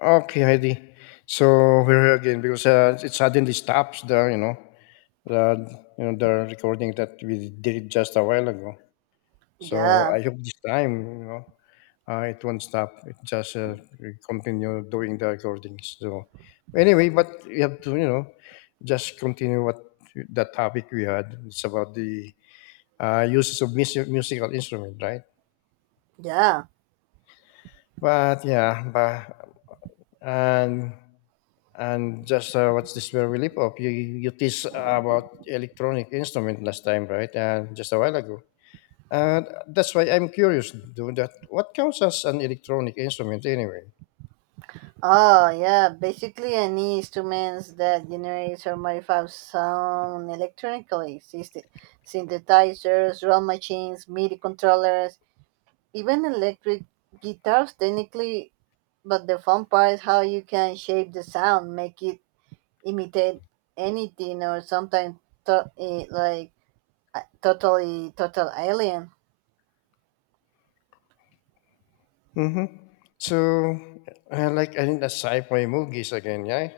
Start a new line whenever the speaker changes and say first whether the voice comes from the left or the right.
left: Okay, Heidi. So we're here again because it suddenly stops the you know the you know the recording that we did just a while ago. So
right: Yeah,
left: I hope this time you know it won't stop. It just We continue doing the recordings. So anyway, but we have to just continue what the topic we had. It's about the uses of music, musical instrument, right?
right: yeah.
left: But yeah, but and and just what's this where we lip of you? You teased about electronic instrument last time, right? And just a while ago. And that's why I'm curious, do that. What counts as an electronic instrument anyway?
right: Oh, yeah. Basically, any instruments that generates or modifies sound electronically, synthesizers, drum machines, MIDI controllers, even electric guitars, technically. But the fun part is how you can shape the sound, make it imitate anything, or sometimes like a total alien.
left: Mm-hmm. So, I think the sci-fi movies again, yeah.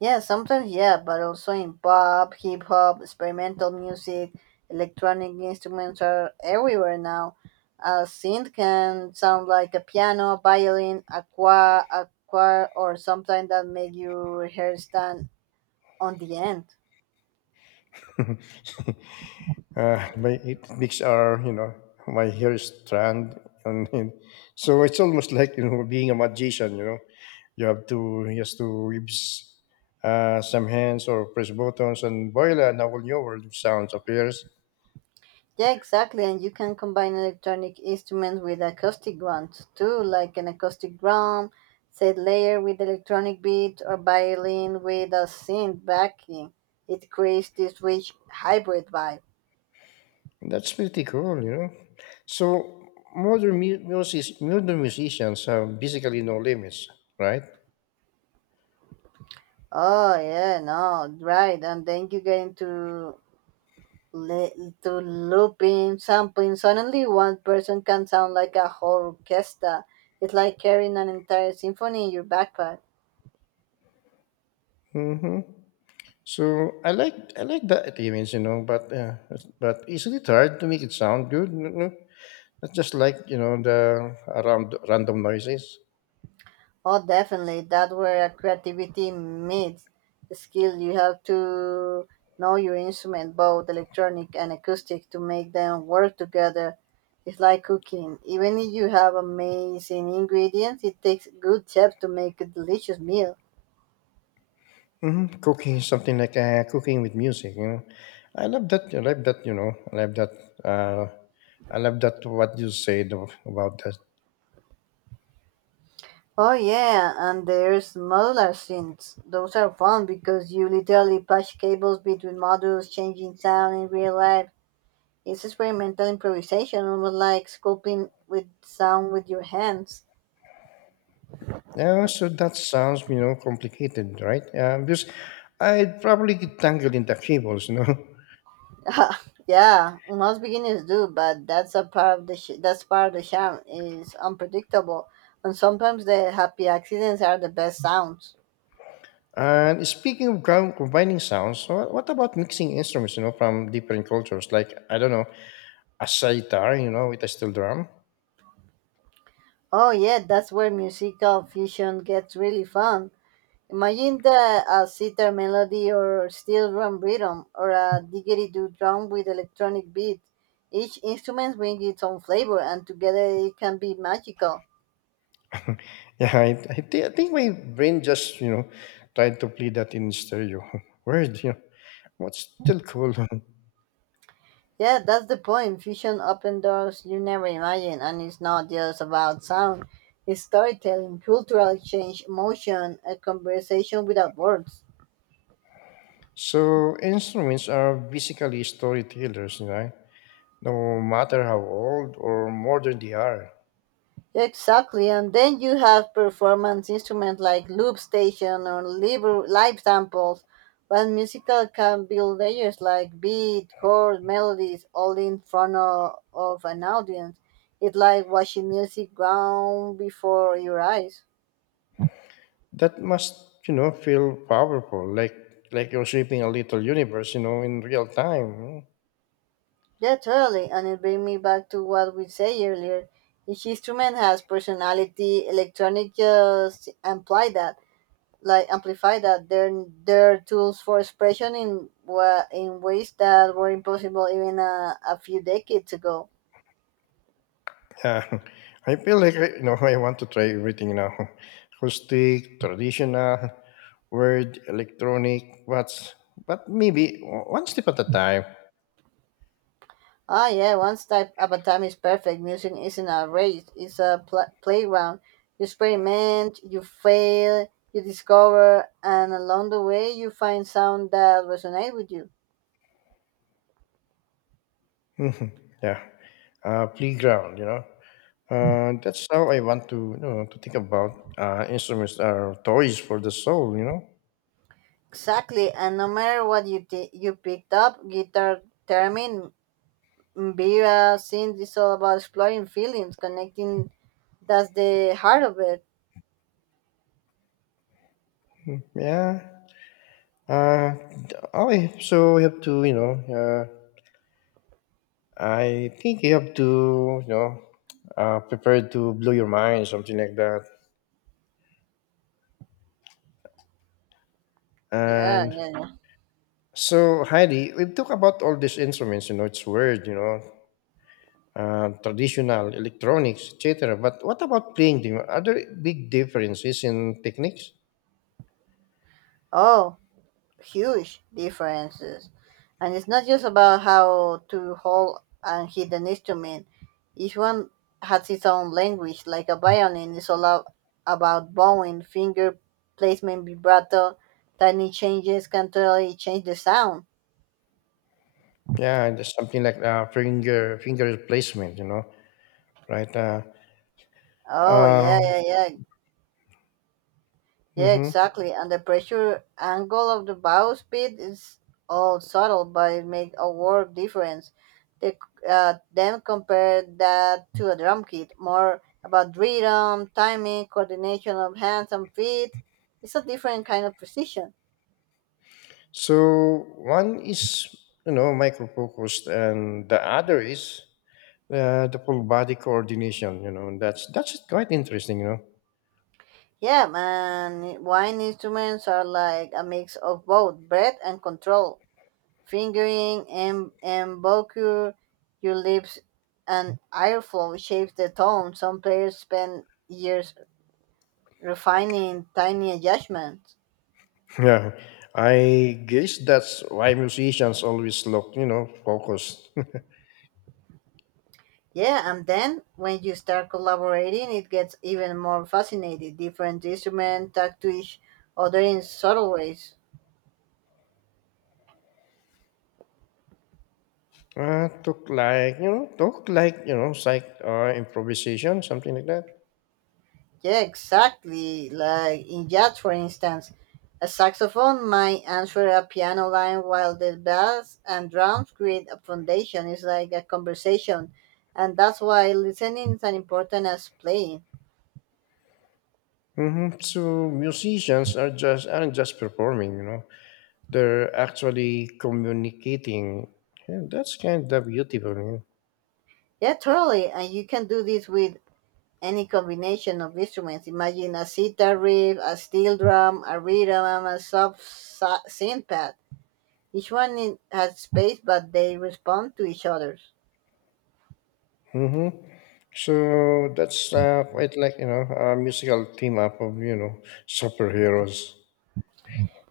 right: Yeah, sometimes, yeah, but also in pop, hip hop, experimental music, electronic instruments are everywhere now. A synth can sound like a piano, violin, a choir or something that make your hair stand on the end.
left: My 8 weeks are, my hair is strand on him. So it's almost like, being a magician, you know. He has to use some hands or press buttons and voila, now a new world of sounds appears.
right: Yeah, exactly. And you can combine electronic instruments with acoustic ones too, like an acoustic drum, set layer with electronic beat, or violin with a synth backing. It creates this rich hybrid vibe.
left: That's pretty cool. So modern music, modern musicians have basically no limits, right?
right: Oh yeah, no, right. And then you get into to looping, sampling. Suddenly, one person can sound like a whole orchestra. It's like carrying an entire symphony in your backpack.
left: Mm-hmm. So I like that image, but isn't it hard to make it sound good? That's just like the around random noises.
right: Oh, definitely. That where creativity meets skill. You have to know your instrument, both electronic and acoustic, to make them work together. It's like cooking. Even if you have amazing ingredients, it takes good chefs to make a delicious meal.
left: Hmm. Cooking is something like cooking with music. I love that. I love that. I love that. Uh, I love that. What you said about that.
right: Oh yeah, and there's modular synths. Those are fun because you literally push cables between modules, changing sound in real life. It's experimental improvisation, almost like sculpting with sound with your hands.
left: Yeah, so that sounds complicated, right? Because I'd probably get tangled in the cables.
right: Yeah, most beginners do, but that's part of the charm is unpredictable, and sometimes the happy accidents are the best sounds.
left: And speaking of combining sounds, what about mixing instruments, from different cultures? Like I don't know, a sitar, with a steel drum.
right: Oh yeah, that's where musical fusion gets really fun. Imagine the a sitar melody or steel drum rhythm or a didgeridoo drum with electronic beat. Each instrument brings its own flavor, and together it can be magical.
left: Yeah, I think my brain just tried to play that in stereo. Weird, what's still cool.
right: Yeah, that's the point. Fusion open doors you never imagined, and it's not just about sound. It's storytelling, cultural exchange, emotion, a conversation without words.
left: So instruments are basically storytellers, right? No matter how old or modern they are.
right: Yeah, exactly, and then you have performance instruments like loop station or live samples, but musical can build layers like beat, chord, melodies, all in front of an audience. It's like watching music ground before your eyes.
left: That must feel powerful, like you're shaping a little universe, in real time.
right: Yeah, totally. And it brings me back to what we say earlier. Each instrument has personality. Electronic just imply that, like amplify that. They're tools for expression in in ways that were impossible even a few decades ago.
left: Yeah, I feel like I, you know I want to try everything now: acoustic, traditional, word, electronic. What's but maybe one step at a time.
right: Ah, yeah. Once type of a time is perfect. Music isn't a race. It's a playground. You experiment. You fail. You discover, and along the way, you find sound that resonates with you.
left: Mhm. Yeah, playground. That's how I want to to think about instruments are toys for the soul. You know,
right: Exactly, and no matter what you picked up, guitar, theremin, mbira, synth, it's all about exploring feelings, connecting. That's the heart of it.
left: yeah. Uh, okay, so we have to. I think you have to you know prepare to blow your mind, something like that.
right: Yeah,
left: And
right: yeah, yeah.
left: so, Heidi, we talk about all these instruments. It's weird. Traditional electronics, et cetera. But what about playing them? Are there big differences in techniques?
right: Oh, huge differences, and it's not just about how to hold and hit an instrument. Each one has its own language, like a violin. It's all about bowing, finger placement, vibrato. Tiny changes can totally change the sound.
left: Yeah, and there's something like finger placement. You know, Right?
right: Oh yeah,
left: um,
right: yeah, yeah, yeah,
left: mhm.
right: exactly. And the pressure angle of the bow speed is all subtle, but it makes a world difference. They, c- then compare that to a drum kit, more about rhythm, timing, coordination of hands and feet. It's a different kind of precision.
left: So one is micro focused, and the other is the full body coordination. And that's quite interesting.
right: Yeah, man, wine instruments are like a mix of both breath and control. Fingering embouchure, your lips and airflow shapes the tone. Some players spend years refining tiny adjustments.
left: Yeah, I guess that's why musicians always look focused.
right: Yeah, and then when you start collaborating, it gets even more fascinating. Different instruments talk to each other in subtle ways.
left: Took like, you know, took like, you know, psych improvisation, something like that.
right: Yeah, exactly. Like in jazz, for instance, a saxophone might answer a piano line while the bass and drums create a foundation. It's like a conversation. And that's why listening is as important as playing.
left: Hmm. So musicians aren't just performing, they're actually communicating. Yeah, that's kind of beautiful. Yeah.
right: Yeah, totally. And you can do this with any combination of instruments. Imagine a sitar riff, a steel drum, a rhythm, and a soft synth pad. Each one has space, but they respond to each other.
left: Hmm. So that's quite like a musical team up of superheroes.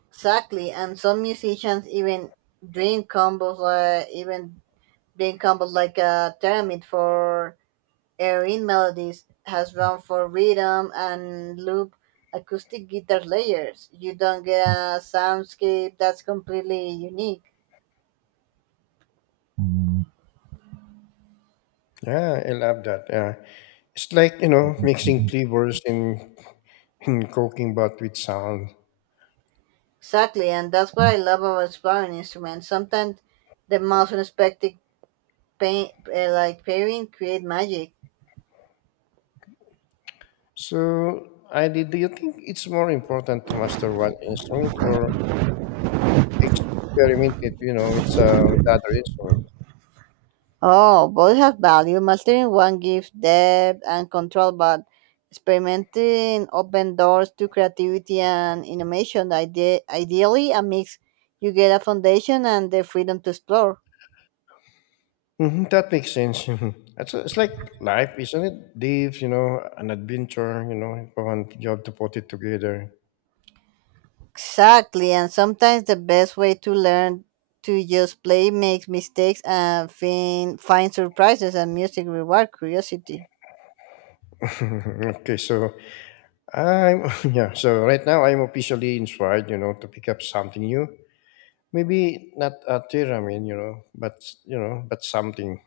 right: Exactly, and some musicians even doing combos, uh, even doing combos like a pyramid for airing melodies has run for rhythm and loop acoustic guitar layers. You don't get a soundscape that's completely unique.
left: Yeah, I love that. Yeah. It's like, mixing flavors and cooking but with sound.
right: Exactly, and that's what I love about exploring instruments. Sometimes the most unexpected like pairing create magic.
left: So, do you think it's more important to master one instrument or experiment it, with other instrument?
right: Oh, both have value. Mastering one gives depth and control, but experimenting open doors to creativity and innovation. Ideally, a mix. You get a foundation and the freedom to explore.
left: Hmm. That makes sense. Mhm. It's like life, isn't it? Dave, an adventure, if I want you have to put it together.
right: Exactly, and sometimes the best way to learn to just play, make mistakes, and find surprises. And music reward curiosity.
left: Okay, so yeah, so right now I'm officially inspired, to pick up something new. Maybe not a theremin, but something.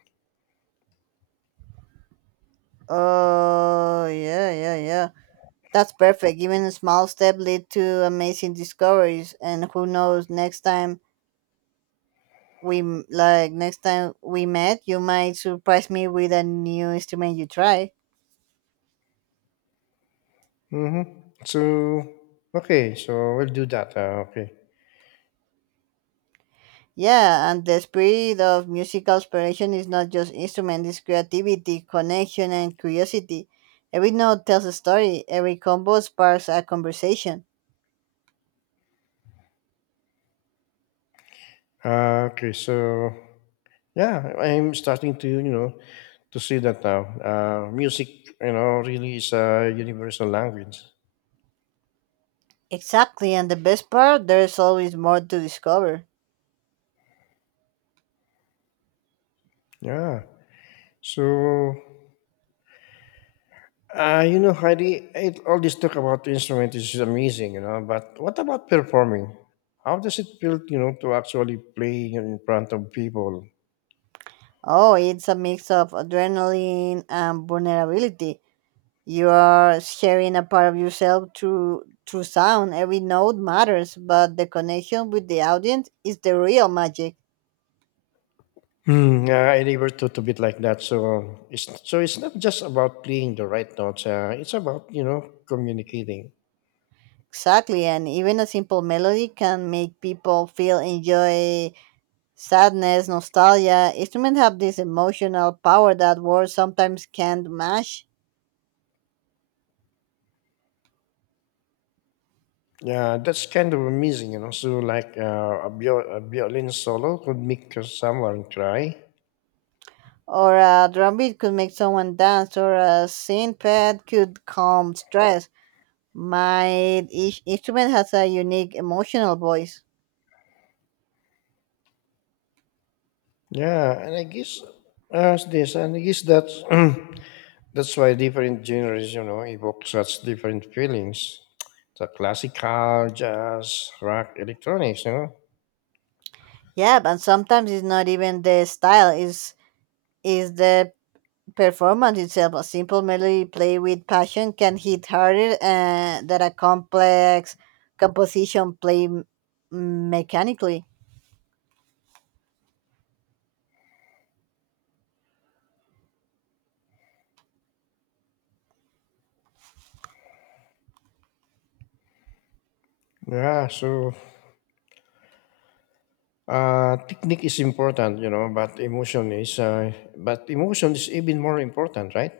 right: Oh, yeah, yeah, yeah. That's perfect. Even a small step lead to amazing discoveries, and who knows? Next time we m- like next time we met, you might surprise me with a new instrument you try.
left: Mm-hmm. So okay, so we'll do that. Okay.
right: Yeah, and the spirit of musical inspiration is not just instrument; it's creativity, connection, and curiosity. Every note tells a story. Every combo sparks a conversation.
left: Okay. So yeah, I'm starting to to see that now. Music, really is a universal language.
right: Exactly, and the best part, there's always more to discover.
left: Yeah. So Heidi, all this talk about instrument is amazing. But what about performing? How does it feel, to actually play in front of people?
right: Oh, it's a mix of adrenaline and vulnerability. You are sharing a part of yourself through sound. Every note matters, but the connection with the audience is the real magic.
left: Hmm. Yeah, I labor to, a bit like that. So it's not just about playing the right notes. It's about communicating.
right: Exactly, and even a simple melody can make people feel enjoy, sadness, nostalgia. Instruments have this emotional power that words sometimes can't match.
left: Yeah, that's kind of amazing. So like a violin solo could make someone cry.
right: Or a drum beat could make someone dance, or a synth pad could calm stress. My each instrument has a unique emotional voice.
left: Yeah, and I guess this, and I guess that's that's why different genres, evoke such different feelings. The classical, jazz, rock, electronics.
right: Yeah, but sometimes it's not even the style, is the performance itself. A simple melody played with passion can hit harder than a complex composition played mechanically.
left: Yeah, so technique is important, but emotion is even more important, right?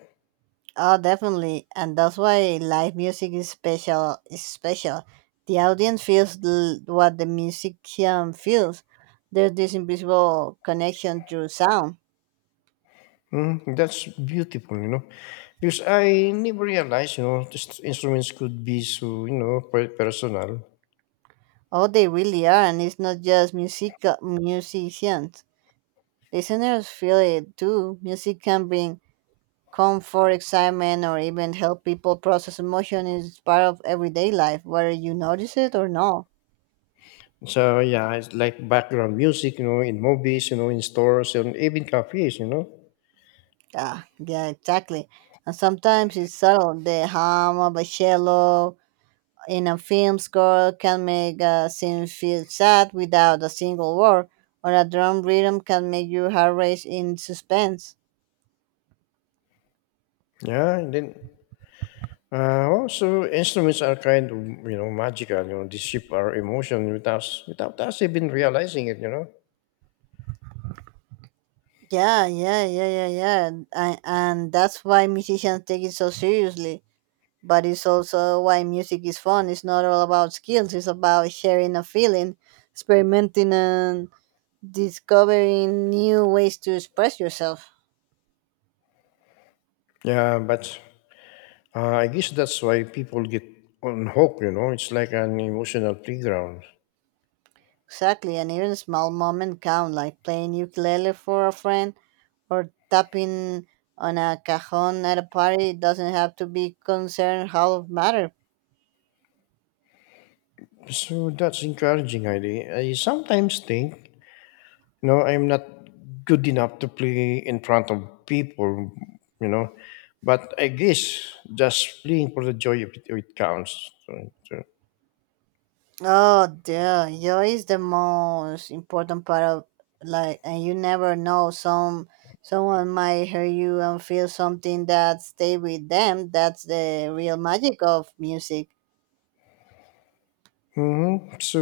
right: Oh, definitely, and that's why live music is special. The audience feels what the musician feels. There's this invisible connection through sound.
left: Mm, that's beautiful, because I never realized, just instruments could be so personal.
right: Oh, they really are, and it's not just musicians. Listeners feel it too. Music can bring comfort, excitement, or even help people process emotion. It's part of everyday life, whether you notice it or not.
left: So yeah, it's like background music, in movies, in stores and even cafes.
right: Ah, yeah, exactly. And sometimes it's subtle. The hum of a cello in a film score can make a scene feel sad without a single word, or a drum rhythm can make your heart race in suspense.
left: Yeah, and then also instruments are kind of magical, they shape our emotion without us even realizing it.
right: Yeah, yeah, yeah, yeah, yeah. And that's why musicians take it so seriously, but it's also why music is fun. It's not all about skills, it's about sharing a feeling, experimenting, and discovering new ways to express yourself.
left: Yeah, but I guess that's why people get on hook, it's like an emotional playground.
right: Exactly, and even small moments count, like playing ukulele for a friend or tapping on a cajon at a party. It doesn't have to be concerned how it matters.
left: So that's encouraging, Heidi. I sometimes think, I'm not good enough to play in front of people, you know, but I guess just playing for the joy of it, it counts. So.
right: Oh, dude, joy is the most important part of like, and you never know. Someone might hear you and feel something that stay with them. That's the real magic of music.
left: Mhm. So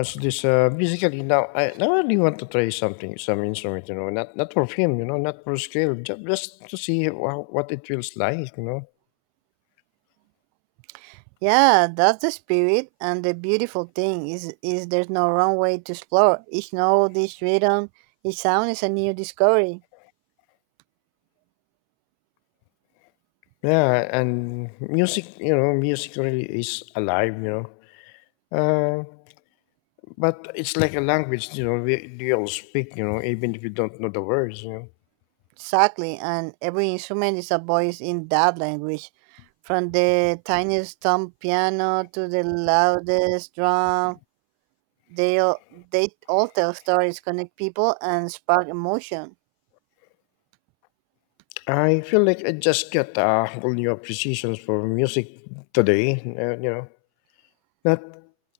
left: as this basically now I really want to try some instrument not for fame not for scale just to see what it feels like.
right: Yeah, that's the spirit, and the beautiful thing is there's no wrong way to explore. Each note, each rhythm, each sound is a new discovery.
left: Yeah, and music really is alive. Uh, but it's like a language, we all speak, even if you don't know the words.
right: Exactly, and every instrument is a voice in that language, from the tiniest tom piano to the loudest drum. They all, they all tell stories, connect people, and spark emotion.
left: I feel like I just got a whole new appreciation for music today, not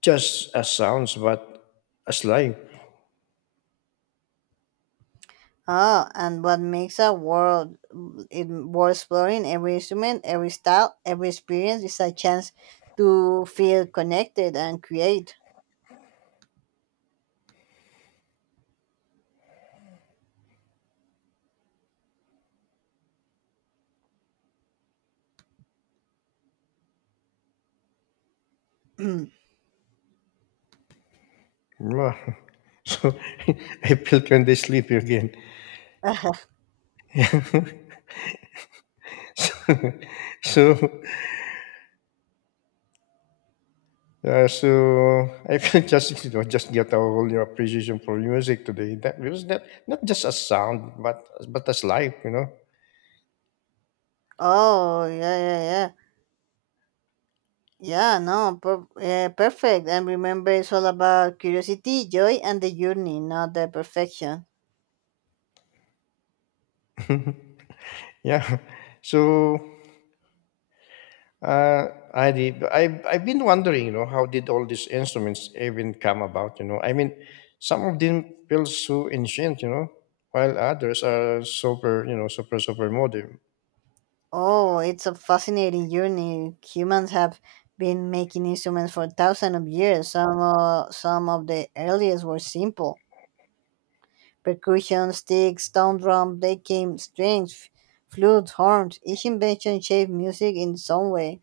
left: just as sounds, but as life.
right: Ah, and what makes a world it worth exploring? Every instrument, every style, every experience is a chance to feel connected and create.
left: Mwah. So I felt when they sleep again. so, so Yeah, so I feel just you know just get a whole new appreciation for music today. That because that not just as sound, but as life.
right: Oh yeah, yeah, yeah. Yeah, no, perfect. And remember, it's all about curiosity, joy, and the journey, not the perfection.
left: Yeah. So uh, I did. I've been wondering, how did all these instruments even come about? I mean, some of them feel so ancient, while others are super, you know, super super modern.
right: Oh, it's a fascinating journey. Humans have been making instruments for thousands of years. Some of the earliest were simple percussion, sticks, stone drum. They came strings, flutes, horns. Each invention shaped music in some way.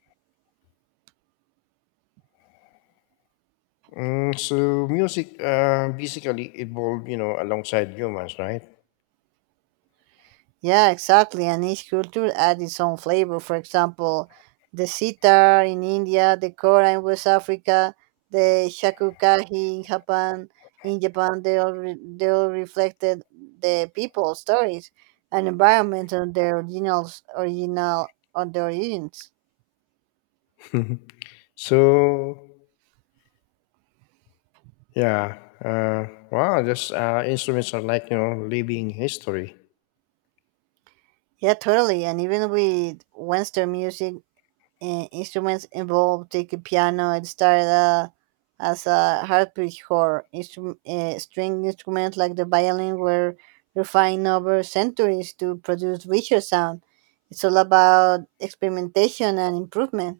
left: Mm, so music basically evolved, alongside humans, right?
right: Yeah, exactly. And each culture adds its own flavor. For example, the sitar in India, the kora in West Africa, the shakukahi in Japan. They all reflected the people, stories, and environment on their origins.
left: so Yeah. Wow, just instruments are like, living history.
right: Yeah, totally. And even with Western music, instruments involved. Take a piano, it started as a harpsichord. String instruments like the violin were refined over centuries to produce richer sound. It's all about experimentation and improvement.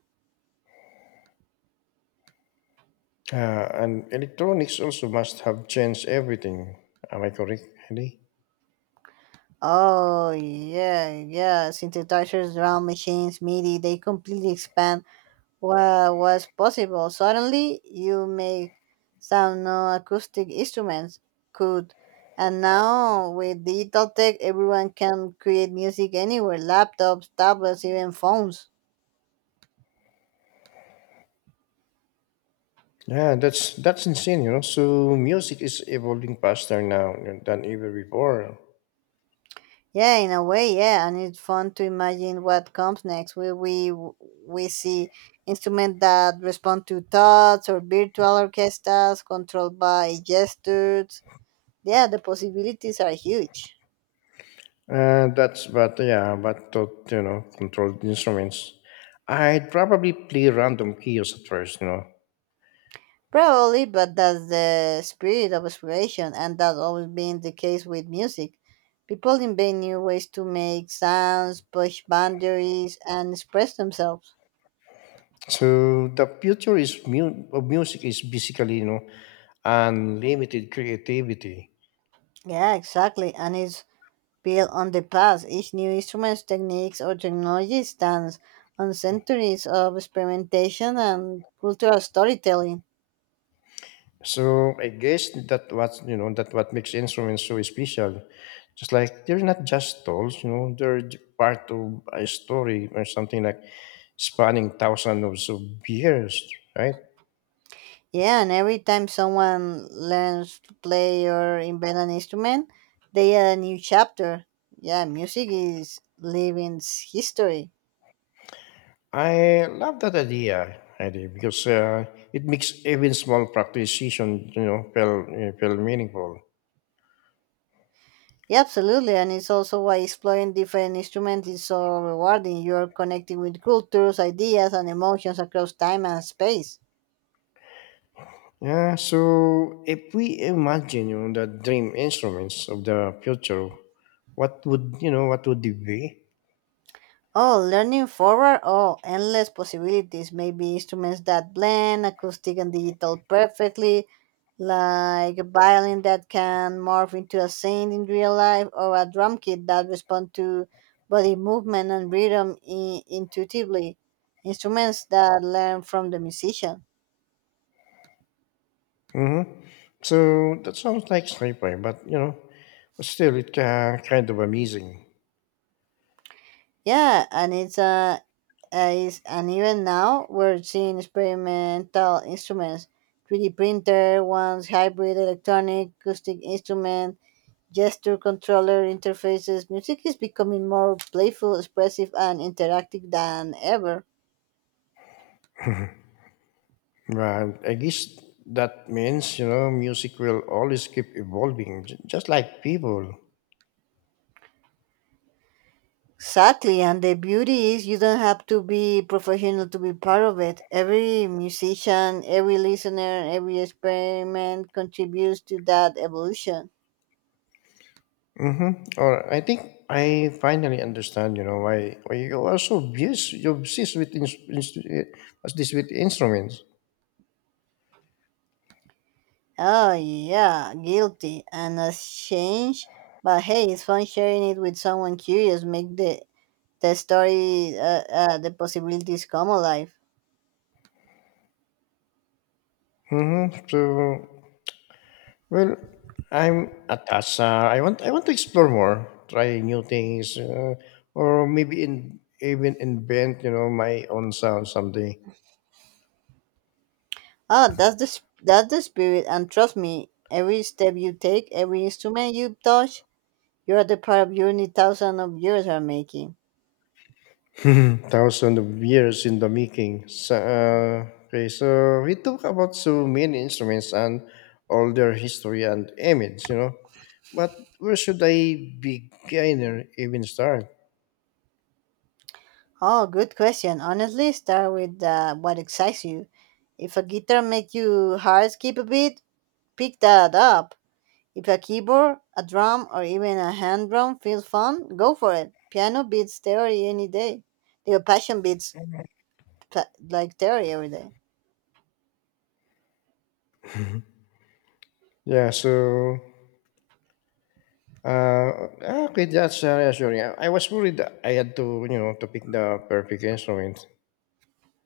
left: Uh, and electronics also must have changed everything. Am I correct, Andy?
right: Oh yeah, yeah, synthesizers, drum machines, MIDI, they completely expand. What was possible? Suddenly, you make sound no acoustic instruments could. And now, with digital tech, everyone can create music anywhere: laptops, tablets, even phones.
left: Yeah, that's insane. So music is evolving faster now than ever before.
right: Yeah, in a way, yeah, and it's fun to imagine what comes next. Will we see instruments that respond to thoughts or virtual orchestras controlled by gestures? Yeah, the possibilities are huge.
left: That's But yeah, but to controlled instruments. I'd probably play random keys at first.
right: Probably, but that's the spirit of exploration, and that's always been the case with music. People invent new ways to make sounds, push boundaries, and express themselves.
left: So the future is of music is basically unlimited creativity.
right: Yeah, exactly, and it's built on the past. Each new instrument, techniques, or technology stands on centuries of experimentation and cultural storytelling.
left: So I guess that what makes instruments so special. Just like they're not just tools, they're part of a story or something like spanning thousands of years, right?
right: Yeah, and every time someone learns to play or invent an instrument, they add a new chapter. Yeah, music is living history.
left: I love that idea because it makes even small practice session feel meaningful.
right: Yeah, absolutely, and it's also why exploring different instruments is so rewarding. You're connecting with cultures, ideas, and emotions across time and space.
left: Yeah. So if we imagine the dream instruments of the future, what would you know? What would it be?
right: Oh, learning forward? Oh, endless possibilities. Maybe instruments that blend acoustic and digital perfectly, like a violin that can morph into a saint in real life, or a drum kit that responds to body movement and rhythm intuitively. Instruments that learn from the musician.
left: Hmm. So that sounds like sniper, but still it kind of amazing.
right: Yeah, and it's is and even now we're seeing experimental instruments, 3D printer, ones hybrid electronic acoustic instrument, gesture controller interfaces. Music is becoming more playful, expressive, and interactive than ever.
left: And I guess that means music will always keep evolving, just like people.
right: Exactly, and the beauty is you don't have to be professional to be part of it. Every musician, every listener, every experiment contributes to that evolution.
left: Mm-hmm. Or I think I finally understand. You know why you are so obsessed. You obsessed with ins- ins- as this with instruments.
right: Oh yeah, guilty and ashamed. But hey, it's fun sharing it with someone curious. Make the story, the possibilities come alive.
left: Mm-hmm. So well, I'm attached. I want to explore more, try new things, or maybe even invent my own sound someday.
right: Ah, that's the spirit. And trust me, every step you take, every instrument you touch, you're the part of journey thousands of years are making.
left: Thousand of years in the making. So, okay, so we talk about so many instruments and all their history and image. But where should I begin or even start?
right: Oh, good question. Honestly, start with what excites you. If a guitar makes you heart skip a beat, pick that up. If a keyboard, a drum, or even a hand drum feels fun, go for it. Piano beats theory any day. Your passion beats like theory every day.
left: Yeah, so okay, that's reassuring. I was worried that I had to pick the perfect instrument.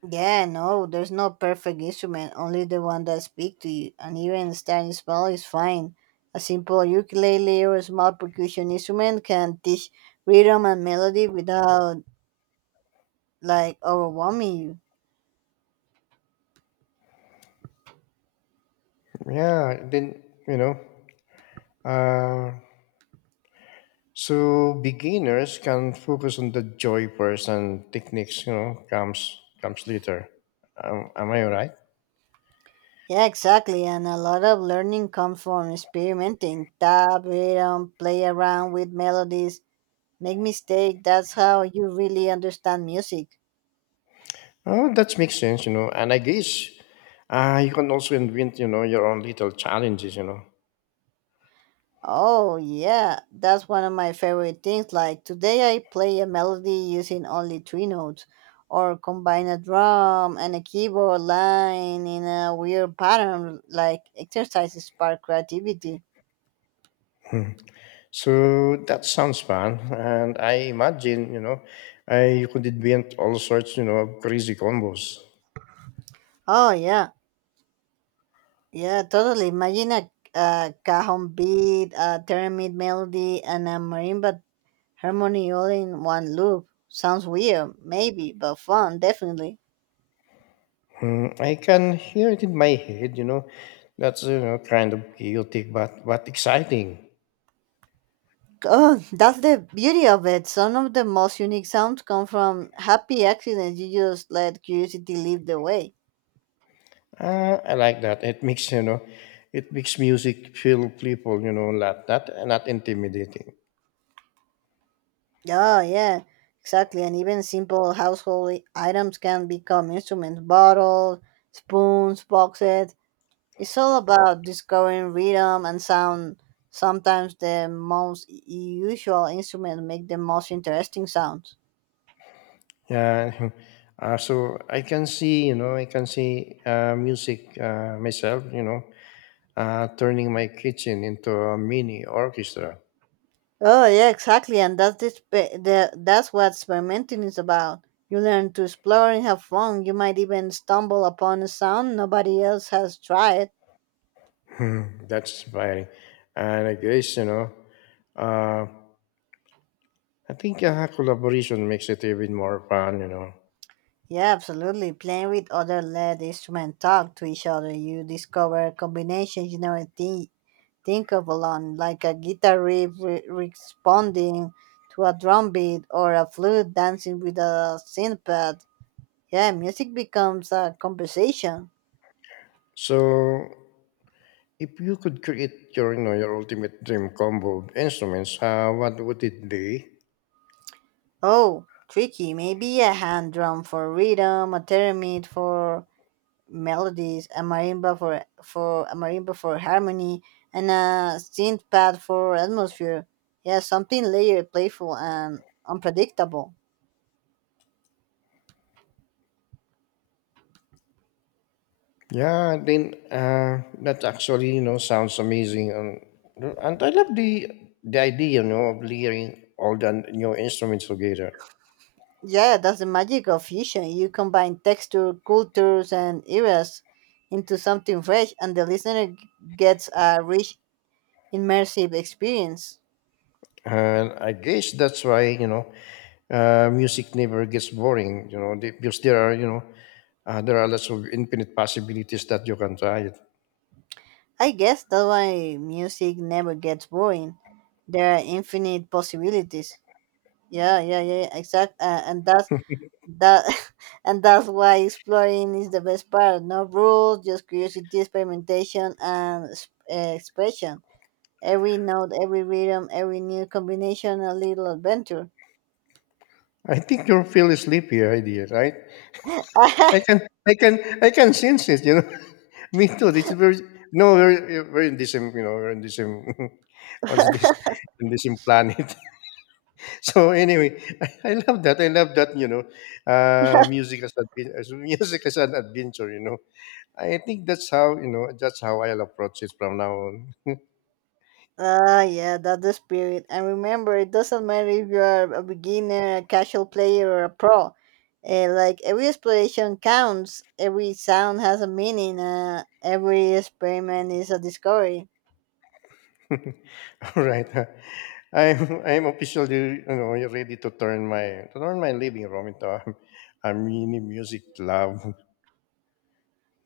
right: Yeah, no, there's no perfect instrument, only the one that speaks to you, and even starting small is fine. A simple ukulele or a small percussion instrument can teach rhythm and melody without like overwhelming you.
left: Yeah, then, uh, so beginners can focus on the joy first and techniques, comes later. Am I right?
right: Yeah, exactly, and a lot of learning comes from experimenting, tap, rhythm, play around with melodies, make mistake, that's how you really understand music.
left: Oh, that makes sense. And I guess you can also invent, your own little challenges.
right: Oh, yeah, that's one of my favorite things. Like today, I play a melody using only three notes, or combine a drum and a keyboard line in a weird pattern, like exercises spark creativity.
left: So that sounds fun, and I imagine I could invent all sorts of crazy combos.
right: Oh, yeah, yeah, totally. Imagine a cajon beat, a theremin melody, and a marimba harmony all in one loop. Sounds weird, maybe, but fun, definitely.
left: Hmm, I can hear it in my head. That's kind of chaotic, but exciting.
right: Oh, that's the beauty of it. Some of the most unique sounds come from happy accidents. You just let curiosity lead the way.
left: I like that. It makes it makes music feel playful, you know, not intimidating.
right: Oh, yeah, exactly. And even simple household items can become instruments bottles, spoons, boxes. It's all about discovering rhythm and sound. Sometimes the most usual instruments make the most interesting sounds.
left: Yeah. So I can see, you know, I can see music myself, you know, turning my kitchen into a mini orchestra.
right: Oh yeah, exactly, and that's this, pe- the, that's what experimenting is about. You learn to explore and have fun. You might even stumble upon a sound nobody else has tried.
left: Hmm, that's inspiring. And I guess, uh, I think collaboration makes it even more fun, you know.
right: Yeah, absolutely. Playing with other lead instruments, talk to each other. You discover combinations you never think of alone, like a guitar riff responding to a drum beat or a flute dancing with a synth pad. Yeah, music becomes a conversation.
left: So, if you could create your, you know, your ultimate dream combo of instruments, what would it be?
right: Oh, tricky. Maybe a hand drum for rhythm, a theremin for melodies, a marimba for harmony, and a synth pad for atmosphere. Yeah, something layered, playful, and unpredictable.
left: Yeah, then that actually, you know, sounds amazing. And I love the idea, you know, of layering all the new instruments together.
right: Yeah, that's the magic of fusion. You combine texture, cultures, and eras into something fresh, and the listener gets a rich, immersive experience.
left: And I guess that's why you know music never gets boring. You know because there are you know there are lots of infinite possibilities that you can try. It.
right: I guess that's why music never gets boring. There are infinite possibilities. Yeah, yeah, yeah, yeah, exact. And that, and that's why exploring is the best part. No rules, just curiosity, experimentation, and expression. Every note, every rhythm, every new combination, a little adventure.
left: I think you are feel sleepy idea, right? I can I can I can sense it. You know, me too. This is very no we're in the same you know we're in the same what's this in the same planet. So anyway, I love that. I love that. You know, music as, as music as an adventure. You know I think that's how you know. That's how I'll approach it from now on.
right: Ah, yeah, that's the spirit. And remember, it doesn't matter if you are a beginner, a casual player, or a pro. Like every exploration counts, every sound has a meaning, every experiment is a discovery.
left: All right, I'm officially you know ready to turn my living room into a mini music club.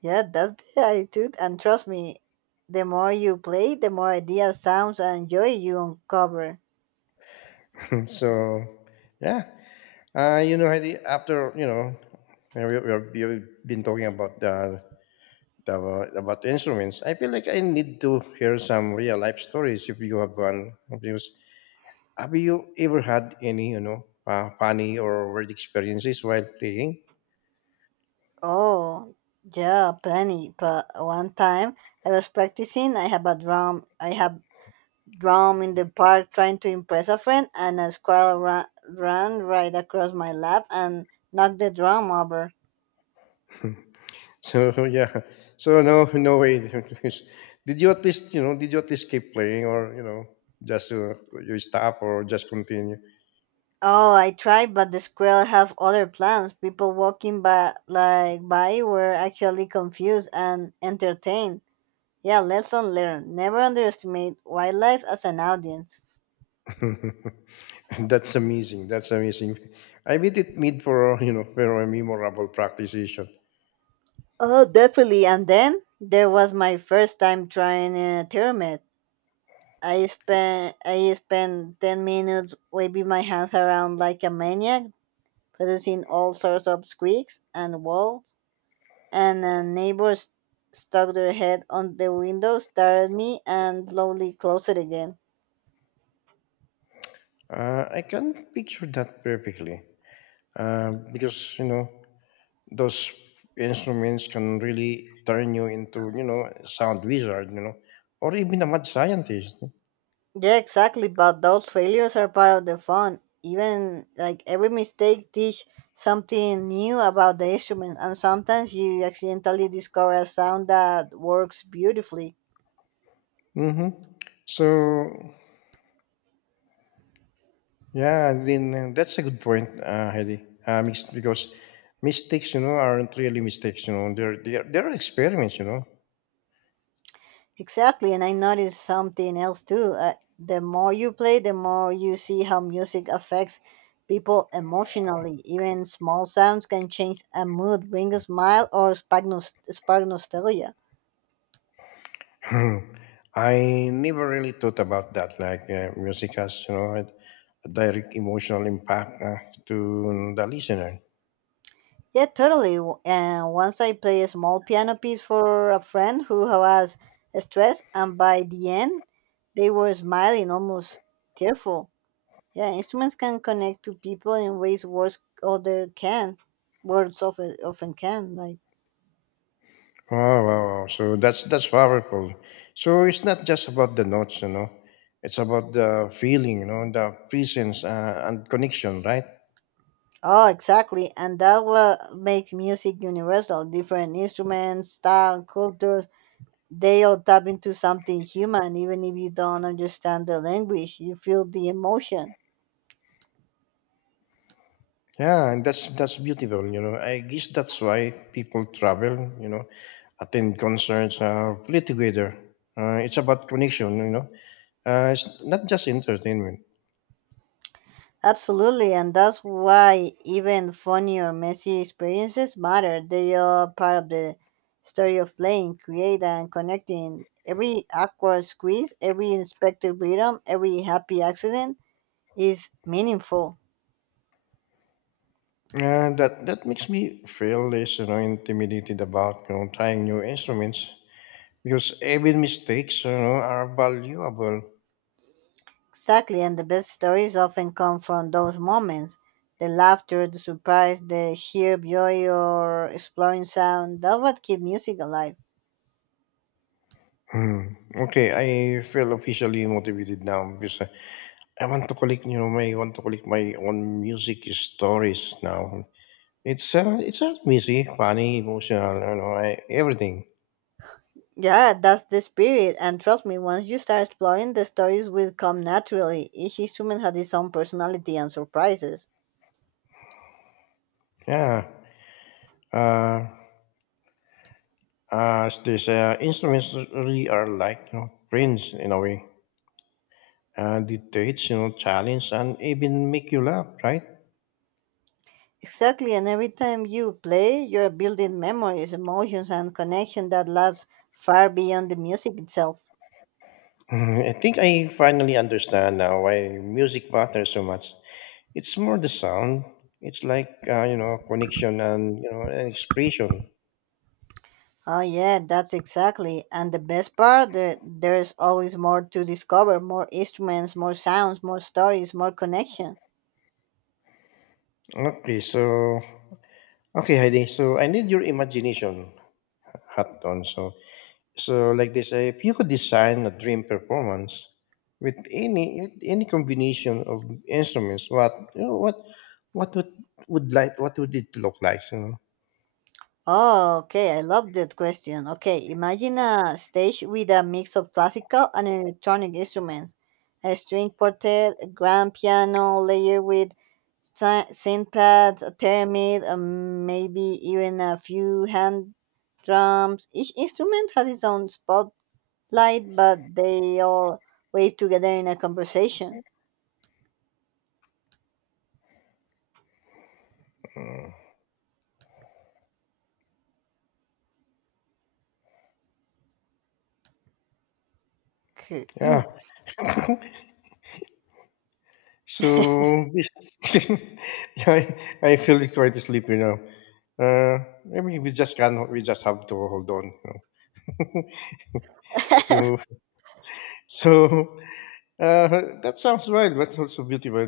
right: Yeah, that's the attitude. And trust me, the more you play, the more ideas, sounds, and joy you uncover.
left: So, yeah, you know, Heidi, after you know, uh, we have been talking about the about the instruments. I feel like I need to hear some real life stories if you have one. Because have you ever had any, you know, funny or weird experiences while playing?
right: Oh, yeah, plenty. But one time I was practicing, I have a drum. I have drowned in the park trying to impress a friend, and a squirrel ran right across my lap and knocked the drum over.
left: So yeah, so no, no way. Did you at least, you know, did you at least keep playing, or you know, just you stop or just continue?
right: Oh, I tried, but the squirrel have other plans. People walking by, were actually confused and entertained. Yeah, lesson learned. Never underestimate wildlife as an audience.
left: That's amazing. That's amazing. I made it made for you know for a memorable practice session.
right: Oh, definitely. And then there was my first time trying a pyramid. I spent 10 minutes waving my hands around like a maniac, producing all sorts of squeaks and whales. And a neighbor stuck their head on the window, stared at me, and slowly closed it again.
left: I can picture that perfectly. Because you know those instruments can really turn you into you know a sound wizard you know or even a mad scientist.
right: Yeah, exactly. But those failures are part of the fun. Even like every mistake teach something new about the instrument, and sometimes you accidentally discover a sound that works beautifully.
left: Mm-hmm. So yeah then that's a good point Heidi because mistakes you know aren't really mistakes you know they're experiments you know
right: Exactly, and I noticed something else too. The more you play, the more you see how music affects people emotionally. Even small sounds can change a mood, bring a smile, or spark nostalgia.
left: Hmm. I never really thought about that like music has you know a direct emotional impact to the listener.
right: Yeah, totally. And once I play a small piano piece for a friend who was stressed, and by the end, they were smiling, almost tearful. Yeah, instruments can connect to people in ways words often can. Like.
left: Wow, wow, wow. So that's powerful. So it's not just about the notes, you know. It's about the feeling, you know, the presence and connection, right?
right: Oh, exactly. And that what makes music universal. Different instruments, style, cultures, they all tap into something human, even if you don't understand the language. You feel the emotion.
left: Yeah, and that's beautiful, you know. I guess that's why people travel, you know, attend concerts, play together. It's about connection, you know. It's not just entertainment.
right: Absolutely. And that's why even funny or messy experiences matter. They are part of the story of playing, creating, and connecting. Every awkward squeeze, every unexpected rhythm, every happy accident is meaningful.
left: That that makes me feel less, you know, intimidated about you know trying new instruments because even mistakes, you know, are valuable.
right: Exactly, and the best stories often come from those moments. The laughter, the surprise, the sheer joy or exploring sound. That's what keeps music alive.
left: Hmm. Okay, I feel officially motivated now because I want to collect, you know, my I want to collect my own music stories now. It's not easy, funny, emotional, you know, I, everything.
right: Yeah, that's the spirit. And trust me, once you start exploring, the stories will come naturally. Each instrument has its own personality and surprises.
left: Yeah. Uh, this instruments really are like you know friends in a way. Dictates, you know, challenge and even make you laugh, right?
right: Exactly, and every time you play, you're building memories, emotions, and connection that lasts far beyond the music itself.
left: I think I finally understand now why music matters so much. It's more the sound. It's like you know connection and you know an expression.
right: Oh yeah, that's exactly. And the best part, there's always more to discover, more instruments, more sounds, more stories, more connection.
left: Okay, so okay, Heidi. So I need your imagination hat on. So so like this, if you could design a dream performance with any combination of instruments, what you know, what would like what would it look like? You know?
right: Oh, okay, I love that question. Okay, imagine a stage with a mix of classical and electronic instruments. A string quartet, a grand piano layered with synth pads, a theremin, and maybe even a few hand drums. Each instrument has its own spot light, but they all wave together in a conversation. Cr-
left: Yeah. So this, I, I feel like trying to sleep, you know. Uh, I mean, we just can't. We just have to hold on. You know? So, so that sounds wild, but also beautiful.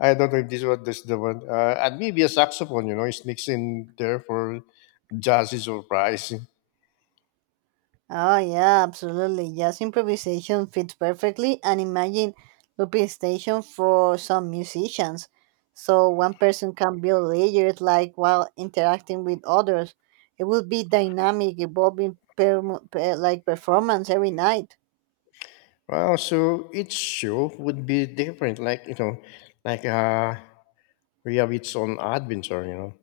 left: I don't know if this one this the one. And maybe a saxophone, you know, it sneaks in there for jazzy surprise.
right: Oh yeah, absolutely. Jazz improvisation fits perfectly, and imagine looping station for some musicians, so one person can build layers like while interacting with others. It will be dynamic, evolving like performance every night.
left: Wow, so each show would be different, like you know, like we have its own adventure, you know.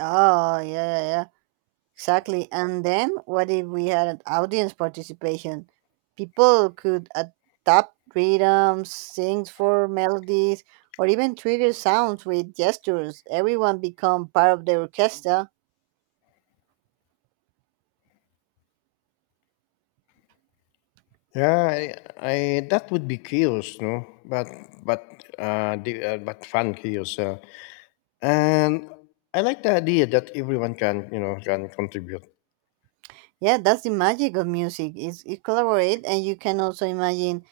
right: Oh yeah, yeah. Exactly. And then what if we had an audience participation? People could adopt rhythms, sing for melodies, or even trigger sounds with gestures. Everyone become part of the orchestra.
left: Yeah, I that would be chaos, no? But but fun chaos. And I like the idea that everyone can you know can contribute.
right: Yeah, that's the magic of music. It's, it collaborate, and you can also imagine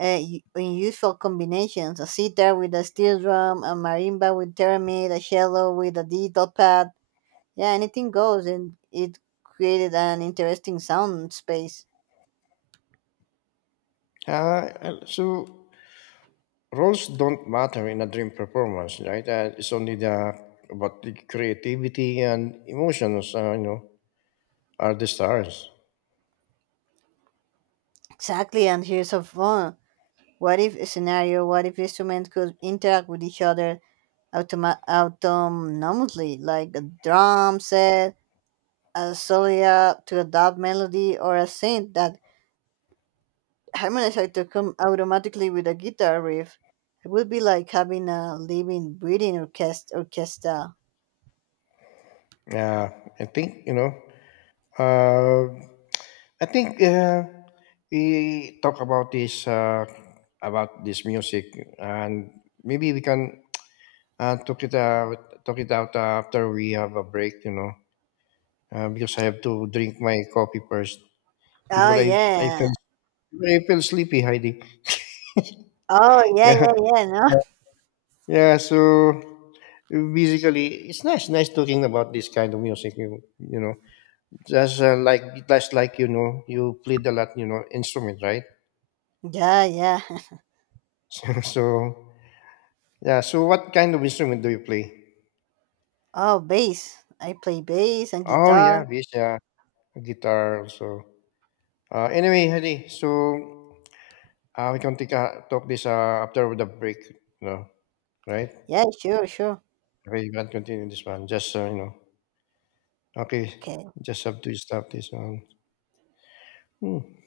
right: unusual combinations: a sitar with a steel drum, a marimba with theremin, a cello with a digital pad. Yeah, anything goes, and it created an interesting sound space.
left: So roles don't matter in a dream performance, right? It's only the about the creativity and emotions, you know, are the stars.
right: Exactly, and here's a fun what if scenario what if instruments could interact with each other autonomously, like a drum set, a solia to adopt melody, or a synth that harmonizes to come automatically with a guitar riff? It would be like having a living, breathing orchestra.
left: Yeah, I think you know. Uh, I think we talk about this music, and maybe we can talk it out after we have a break. You know, because I have to drink my coffee first
right: Oh,
left: because I
right: yeah.
left: feel I feel sleepy, Heidi.
right: Oh, yeah, yeah, yeah, no?
left: Yeah, yeah. So basically, it's nice nice talking about this kind of music. You know, just like just like you know, you played a lot. You know, instrument, right?
right: Yeah, yeah.
left: So. Yeah, so what kind of instrument do you play?
right: Oh, bass. I play bass and
left: Oh yeah,
right: guitar.
left: bass, yeah, guitar also. Anyway, Hadi, so we can take a, talk this after the break, you know, right?
right: Yeah, sure, sure.
left: Okay, you can continue this one. Just you know, okay,
right: Okay.
left: just have to stop this one. Hmm.